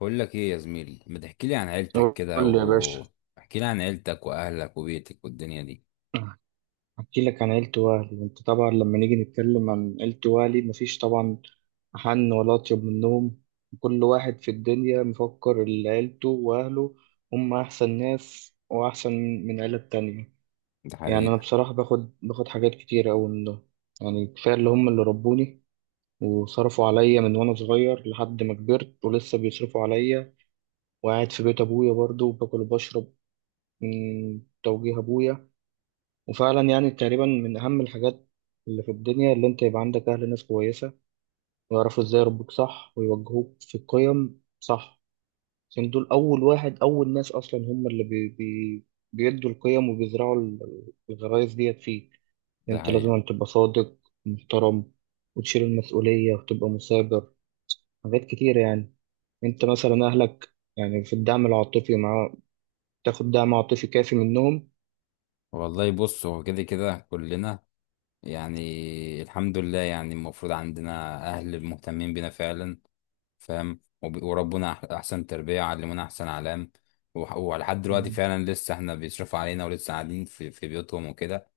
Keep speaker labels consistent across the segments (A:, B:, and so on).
A: بقول لك ايه يا زميلي، ما تحكي لي عن عيلتك
B: قول
A: كده
B: لي يا باشا.
A: و احكي لي عن عيلتك واهلك وبيتك والدنيا دي.
B: احكي لك عن عيلة والي، انت طبعا لما نيجي نتكلم عن عيلة والي مفيش طبعا أحن ولا أطيب منهم. كل واحد في الدنيا مفكر إن عيلته وأهله هم أحسن ناس وأحسن من عيلة تانية.
A: ده
B: يعني أنا
A: حقيقة.
B: بصراحة باخد حاجات كتير أوي منهم. يعني كفاية اللي هم اللي ربوني وصرفوا عليا من وأنا صغير لحد ما كبرت ولسه بيصرفوا عليا وقاعد في بيت أبويا برضه وباكل وبشرب من توجيه أبويا. وفعلا يعني تقريبا من أهم الحاجات اللي في الدنيا اللي أنت يبقى عندك أهل ناس كويسة ويعرفوا إزاي يربوك صح ويوجهوك في القيم صح. عشان دول أول واحد أول ناس أصلا هم اللي بي بي بيدوا القيم وبيزرعوا الغرايز ديت فيك.
A: ده
B: أنت
A: حقيقة.
B: لازم تبقى صادق، محترم، وتشيل المسؤولية وتبقى مثابر، حاجات كتيرة يعني. أنت مثلا أهلك، يعني في الدعم العاطفي، مع تاخد دعم عاطفي كافي منهم؟
A: والله بص، هو كده كده كلنا يعني الحمد لله. يعني المفروض عندنا اهل مهتمين بينا فعلا، فاهم. وربنا احسن تربية علمونا، احسن علام. ولحد دلوقتي
B: مم.
A: فعلا لسه احنا بيصرفوا علينا، ولسه قاعدين في بيوتهم وكده،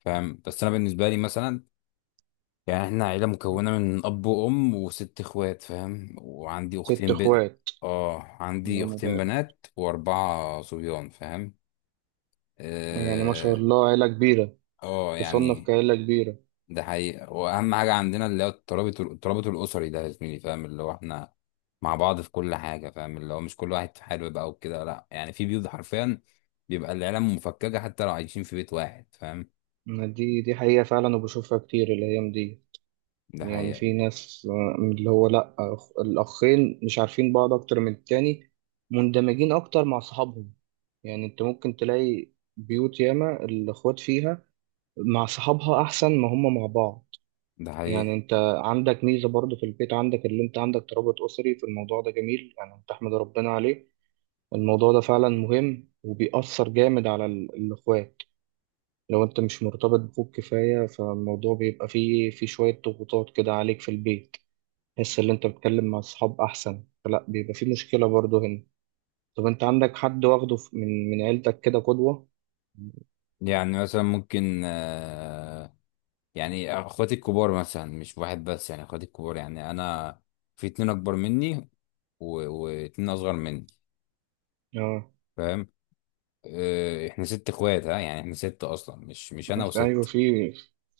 A: فاهم. بس انا بالنسبة لي مثلا يعني احنا عيلة مكونة من أب وأم وست إخوات، فاهم. وعندي
B: ست
A: أختين بنت.
B: إخوات؟
A: اه، عندي
B: الله
A: أختين
B: مبارك.
A: بنات وأربعة صبيان، فاهم.
B: يعني ما شاء
A: اه.
B: الله عيلة كبيرة،
A: آه،
B: تصنف
A: يعني
B: كعيلة كبيرة.
A: ده حقيقة. وأهم حاجة عندنا اللي هو الترابط، الترابط الأسري ده يا زميلي، فاهم. اللي هو احنا مع بعض في كل حاجة، فاهم. اللي هو مش كل واحد في حاله بقى وكده. لأ يعني في بيوت حرفيا بيبقى العيلة مفككة حتى لو عايشين في بيت واحد، فاهم.
B: ما دي حقيقة فعلا، وبشوفها كتير الأيام دي.
A: ده
B: يعني
A: حقيقة.
B: في ناس، اللي هو لأ، الأخين مش عارفين بعض أكتر من التاني، مندمجين أكتر مع صحابهم. يعني أنت ممكن تلاقي بيوت ياما الأخوات فيها مع صحابها أحسن ما هم مع بعض.
A: ده
B: يعني
A: حقيقة.
B: أنت عندك ميزة برضه في البيت، عندك اللي أنت عندك ترابط أسري في الموضوع ده، جميل يعني، تحمد ربنا عليه. الموضوع ده فعلا مهم وبيأثر جامد على الأخوات. لو انت مش مرتبط بأخوك كفاية فالموضوع بيبقى فيه شوية ضغوطات كده عليك في البيت، تحس ان انت بتتكلم مع اصحاب احسن، فلا بيبقى فيه مشكلة برضه هنا. طب انت عندك حد واخده من عيلتك كده قدوة؟
A: يعني مثلا ممكن، آه، يعني اخواتي الكبار مثلا، مش واحد بس، يعني اخواتي الكبار. يعني انا في اتنين اكبر مني و... واتنين اصغر مني،
B: اه.
A: فاهم. آه، احنا ست اخوات. ها يعني احنا ست اصلا، مش انا
B: ايوه،
A: وست.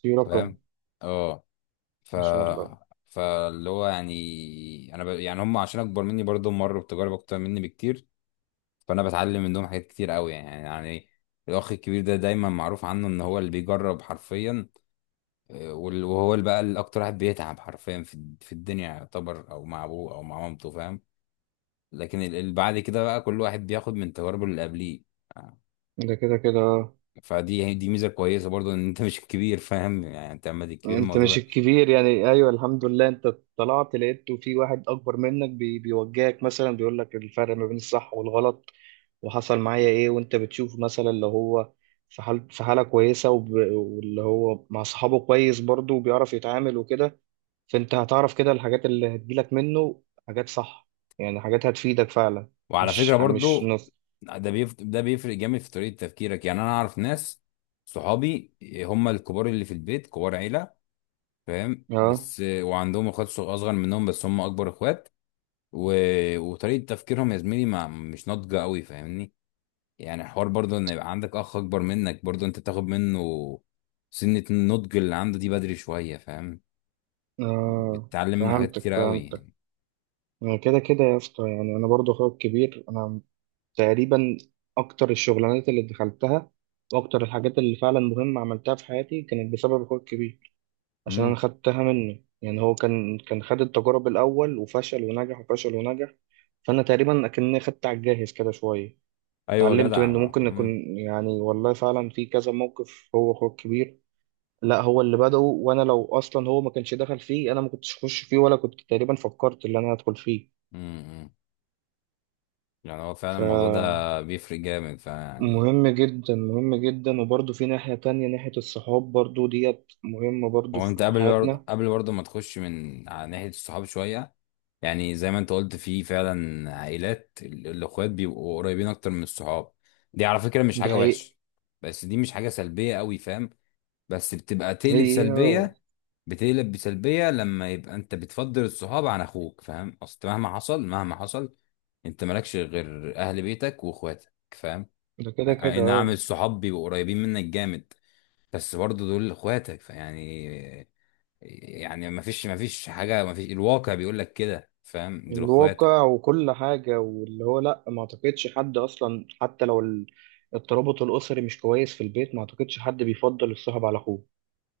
B: في رقم.
A: فاهم. اه. ف
B: ما شاء الله.
A: فاللي هو يعني انا ب... يعني هم، عشان اكبر مني برضه، مروا بتجارب اكتر مني بكتير، فانا بتعلم منهم حاجات كتير قوي. يعني الاخ الكبير ده دايما معروف عنه ان هو اللي بيجرب حرفيا. وهو اللي بقى اللي اكتر واحد بيتعب حرفيا في الدنيا يعتبر، او مع ابوه او مع مامته، فاهم. لكن اللي بعد كده بقى كل واحد بياخد من تجاربه اللي قبليه.
B: ده كده كده، اه.
A: فدي ميزه كويسه برضو ان انت مش الكبير، فاهم. يعني انت اما تبقى الكبير
B: انت
A: الموضوع
B: مش
A: بقى.
B: الكبير يعني، ايوه الحمد لله انت طلعت لقيت في واحد اكبر منك بيوجهك، مثلا بيقول لك الفرق ما بين الصح والغلط وحصل معايا ايه. وانت بتشوف مثلا اللي هو في حالة كويسة واللي هو مع صحابه كويس برضه وبيعرف يتعامل وكده. فانت هتعرف كده الحاجات اللي هتجيلك منه، حاجات صح، يعني حاجات هتفيدك فعلا.
A: وعلى فكره
B: مش
A: برضو،
B: نص.
A: ده بيفرق جامد في طريقه تفكيرك. يعني انا اعرف ناس، صحابي، هم الكبار اللي في البيت، كبار عيله، فاهم.
B: اه،
A: بس وعندهم اخوات اصغر منهم، بس هم اكبر اخوات و... وطريقه تفكيرهم يا زميلي ما مش ناضجه قوي، فاهمني. يعني حوار برضه ان يبقى عندك اخ اكبر منك، برضه انت بتاخد منه سنة النضج اللي عنده دي بدري شوية، فاهم.
B: اه.
A: بتتعلم منه حاجات
B: فهمتك
A: كتيرة قوي
B: فهمتك.
A: يعني.
B: يعني كده كده يا اسطى، يعني انا برضه اخويا الكبير، انا تقريبا اكتر الشغلانات اللي دخلتها واكتر الحاجات اللي فعلا مهمة عملتها في حياتي كانت بسبب اخويا الكبير. عشان انا
A: امم.
B: خدتها منه، يعني هو كان خد التجارب الاول وفشل ونجح وفشل ونجح، فانا تقريبا اكني خدت على الجاهز كده شويه.
A: ايوه
B: اتعلمت منه،
A: جدع.
B: ممكن نكون،
A: امم.
B: يعني والله فعلا في كذا موقف هو اخوه الكبير، لا هو اللي بدأه، وانا لو اصلا هو ما كانش دخل فيه انا ما كنتش اخش فيه ولا كنت تقريبا فكرت ان انا هدخل فيه.
A: امم. يعني هو فعلا الموضوع
B: فمهم
A: ده بيفرق جامد فيعني.
B: جدا، مهم جدا. وبرضه في ناحية تانية، ناحية الصحاب برضه ديت مهمة برضه
A: هو انت
B: في
A: قبل برضه،
B: حياتنا.
A: قبل برضه ما تخش من على ناحية الصحاب شوية، يعني زي ما انت قلت، في فعلا عائلات الاخوات بيبقوا قريبين اكتر من الصحاب. دي على فكرة مش
B: دي
A: حاجة
B: حقيقة.
A: وحشة، بس دي مش حاجة سلبية قوي، فاهم. بس بتبقى تقلب
B: هي اه.
A: سلبية. بتقلب بسلبية لما يبقى انت بتفضل الصحاب عن اخوك، فاهم. اصل مهما حصل، مهما حصل، انت مالكش غير اهل بيتك واخواتك، فاهم.
B: ده كده كده
A: اي نعم،
B: اه.
A: الصحاب بيبقوا قريبين منك جامد، بس برضه دول اخواتك فيعني. يعني ما فيش حاجة، ما فيش، الواقع بيقول لك كده، فاهم، دول اخواتك.
B: الواقع وكل حاجة، واللي هو لأ، ما أعتقدش حد أصلا، حتى لو الترابط الأسري مش كويس في البيت ما أعتقدش حد بيفضل الصاحب على أخوه.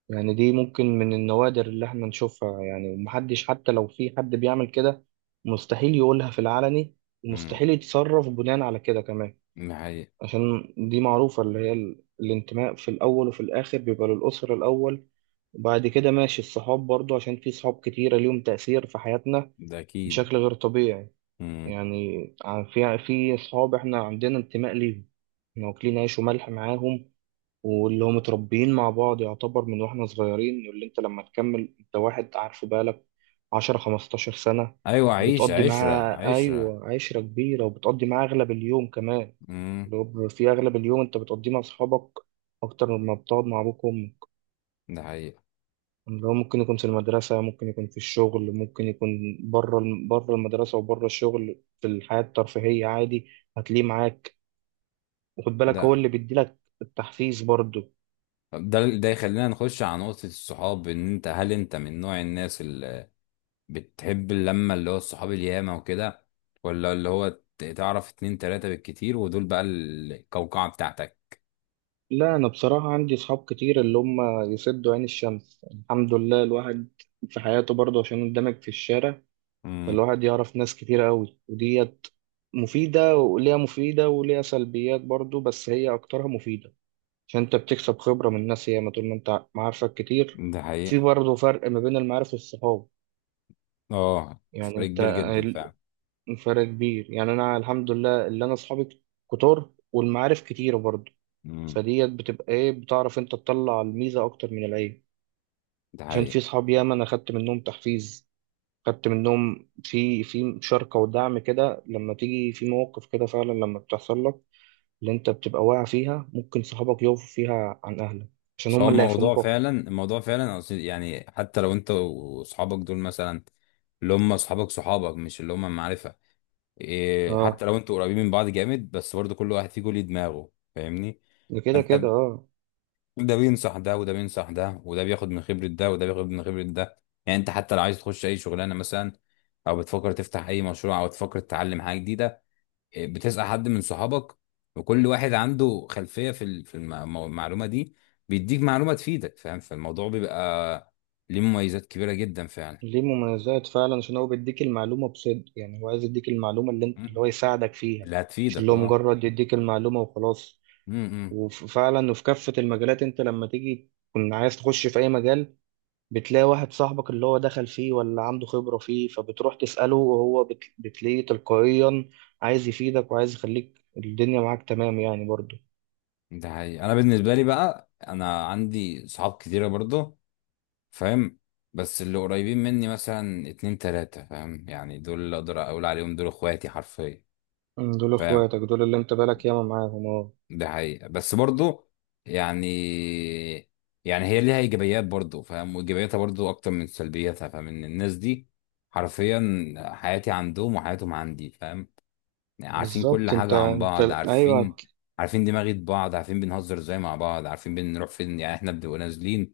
B: يعني دي ممكن من النوادر اللي إحنا نشوفها، يعني ومحدش، حتى لو في حد بيعمل كده مستحيل يقولها في العلني،
A: امم.
B: ومستحيل يتصرف بناء على كده كمان.
A: ده حقيقي.
B: عشان دي معروفة، اللي هي الانتماء في الأول، وفي الآخر بيبقى للأسرة الأول، وبعد كده ماشي الصحاب برضو، عشان في صحاب كتيرة ليهم تأثير في حياتنا
A: ده اكيد.
B: بشكل غير طبيعي.
A: امم.
B: يعني في أصحاب إحنا عندنا انتماء ليهم، إحنا واكلين عيش وملح معاهم، واللي هم متربيين مع بعض يعتبر من وإحنا صغيرين، واللي أنت لما تكمل أنت واحد عارفه بقالك عشرة خمستاشر سنة،
A: ايوه، عيش
B: بتقضي
A: عشرة،
B: معاه،
A: عشرة.
B: أيوة، عشرة كبيرة وبتقضي معاه أغلب اليوم كمان.
A: امم.
B: اللي هو في أغلب اليوم أنت بتقضيه مع أصحابك أكتر مما بتقعد مع أبوك وأمك.
A: ده حقيقي.
B: اللي هو ممكن يكون في المدرسة، ممكن يكون في الشغل، ممكن يكون بره المدرسة وبره الشغل في الحياة الترفيهية، عادي هتلاقيه معاك، وخد بالك هو
A: ده
B: اللي بيديلك التحفيز برضه.
A: ده ده يخلينا نخش على نقطة الصحاب. ان انت هل انت من نوع الناس اللي بتحب اللمة، اللي هو الصحاب الياما وكده، ولا اللي هو تعرف اتنين تلاتة بالكتير، ودول بقى القوقعة بتاعتك.
B: لا أنا بصراحة عندي أصحاب كتير اللي هم يسدوا عين الشمس، الحمد لله. الواحد في حياته برضه عشان اندمج في الشارع،
A: امم.
B: فالواحد يعرف ناس كتير قوي، وديت مفيدة وليها سلبيات برضه، بس هي أكترها مفيدة. عشان انت بتكسب خبرة من ناس ياما طول ما انت معارفك كتير.
A: ده
B: في
A: حقيقة.
B: برضه فرق ما بين المعارف والصحاب.
A: اه،
B: يعني
A: فرق
B: انت
A: كبير جدا فعلا.
B: فرق كبير، يعني انا الحمد لله اللي انا اصحابي كتار والمعارف كتيرة برضه.
A: امم.
B: فديت بتبقى ايه، بتعرف انت تطلع الميزة اكتر من العيب.
A: ده
B: عشان
A: حقيقة.
B: في صحاب ياما انا خدت منهم تحفيز، خدت منهم في مشاركة ودعم كده لما تيجي في مواقف، كده فعلا لما بتحصل لك. اللي انت بتبقى واقع فيها ممكن صحابك يقفوا فيها عن اهلك، عشان
A: بس هو
B: هم اللي
A: الموضوع
B: هيفهموك اكتر.
A: فعلا، الموضوع فعلا أصل يعني حتى لو انت واصحابك دول مثلا، اللي هم اصحابك، صحابك مش اللي هم معرفة. إيه، حتى
B: اه.
A: لو انتوا قريبين من بعض جامد، بس برضه كل واحد فيكم ليه دماغه، فاهمني.
B: ده كده
A: فانت
B: كده
A: ب-
B: اه.
A: ده بينصح ده، وده بينصح ده، وده بياخد من خبرة ده، وده بياخد من خبرة ده. يعني انت حتى لو عايز تخش اي شغلانة مثلا، او بتفكر تفتح اي مشروع، او تفكر تتعلم حاجة جديدة، إيه، بتسأل حد من صحابك، وكل واحد عنده خلفية في المعلومة دي، بيديك معلومة تفيدك، فاهم. فالموضوع بيبقى ليه مميزات كبيرة جدا فعلا.
B: ليه مميزات فعلا، عشان هو بيديك المعلومة بصدق، يعني هو عايز يديك المعلومة اللي انت اللي
A: مم.
B: هو يساعدك فيها،
A: اللي
B: مش
A: هتفيدك،
B: اللي هو
A: اه.
B: مجرد يديك المعلومة وخلاص.
A: مم، مم.
B: وفعلا، وفي كافة المجالات انت لما تيجي تكون عايز تخش في اي مجال بتلاقي واحد صاحبك اللي هو دخل فيه ولا عنده خبرة فيه، فبتروح تسأله، وهو بتلاقيه تلقائيا عايز يفيدك وعايز يخليك الدنيا معاك تمام يعني، برضه.
A: ده حقيقي. انا بالنسبه لي بقى انا عندي صحاب كتيره برضه، فاهم. بس اللي قريبين مني مثلا اتنين تلاته، فاهم. يعني دول اللي اقدر اقول عليهم دول اخواتي حرفيا،
B: مم، دول
A: فاهم.
B: اخواتك، دول اللي انت بالك ياما معاهم، اه.
A: ده حقيقي. بس برضه يعني، يعني هي ليها ايجابيات برضه، فاهم. وايجابياتها برضه اكتر من سلبياتها، فاهم. ان الناس دي حرفيا حياتي عندهم وحياتهم عندي، فاهم. يعني عارفين كل
B: بالظبط. انت
A: حاجة عن
B: انت
A: بعض،
B: ايوه،
A: عارفين، عارفين دماغة بعض، عارفين بنهزر ازاي مع بعض، عارفين بنروح فين. يعني احنا بنبقى نازلين،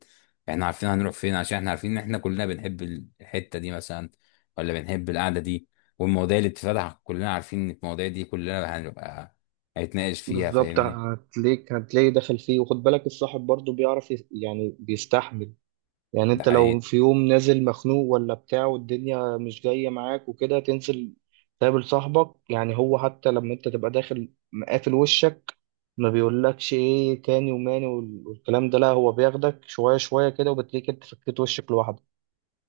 A: احنا عارفين هنروح فين، عشان احنا عارفين ان احنا كلنا بنحب الحتة دي مثلا، ولا بنحب القعدة دي، والمواضيع اللي بتتفتح كلنا عارفين ان المواضيع دي كلنا هنبقى هنتناقش فيها،
B: بالظبط.
A: فاهمني.
B: هتلاقي داخل فيه. وخد بالك الصاحب برضه بيعرف يعني بيستحمل. يعني
A: ده
B: انت لو
A: حقيقي.
B: في يوم نازل مخنوق ولا بتاع والدنيا مش جاية معاك وكده، تنزل تقابل صاحبك، يعني هو حتى لما انت تبقى داخل مقافل وشك ما بيقولكش ايه تاني وماني والكلام ده، لا هو بياخدك شوية شوية كده وبتلاقيك انت فكيت وشك لوحدك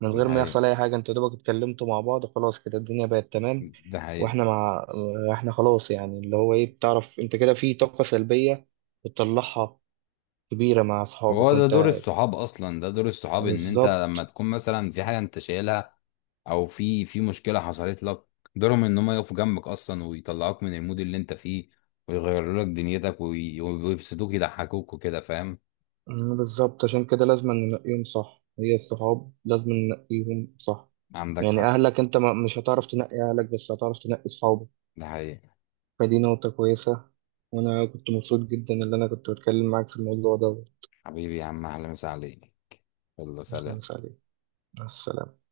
B: من
A: ده
B: غير ما
A: حقيقي.
B: يحصل اي حاجه، انتوا دوبك اتكلمتوا مع بعض خلاص كده الدنيا بقت تمام.
A: ده حقيقي.
B: واحنا مع احنا خلاص، يعني اللي هو ايه، بتعرف انت كده في طاقه سلبيه بتطلعها كبيره مع اصحابك
A: هو ده دور
B: وانت.
A: الصحاب اصلا. ده دور الصحاب ان انت
B: بالظبط.
A: لما تكون مثلا في حاجة انت شايلها، او في مشكله حصلت لك، قدرهم ان هم يقفوا جنبك اصلا ويطلعوك من المود اللي انت فيه، ويغيروا لك دنيتك ويبسطوك، يضحكوك وكده، فاهم.
B: مم، بالظبط، عشان كده لازم ننقيهم صح، هي الصحاب لازم ننقيهم صح.
A: عندك
B: يعني
A: حق.
B: اهلك انت مش هتعرف تنقي اهلك، بس هتعرف تنقي صحابك،
A: ده حقيقي.
B: فدي نقطه كويسه. وانا كنت مبسوط جدا ان انا كنت بتكلم معاك في الموضوع ده.
A: حبيبي يا عم، اهلا وسهلا عليك. يلا
B: أهلاً
A: سلام.
B: وسهلاً. مع السلامه.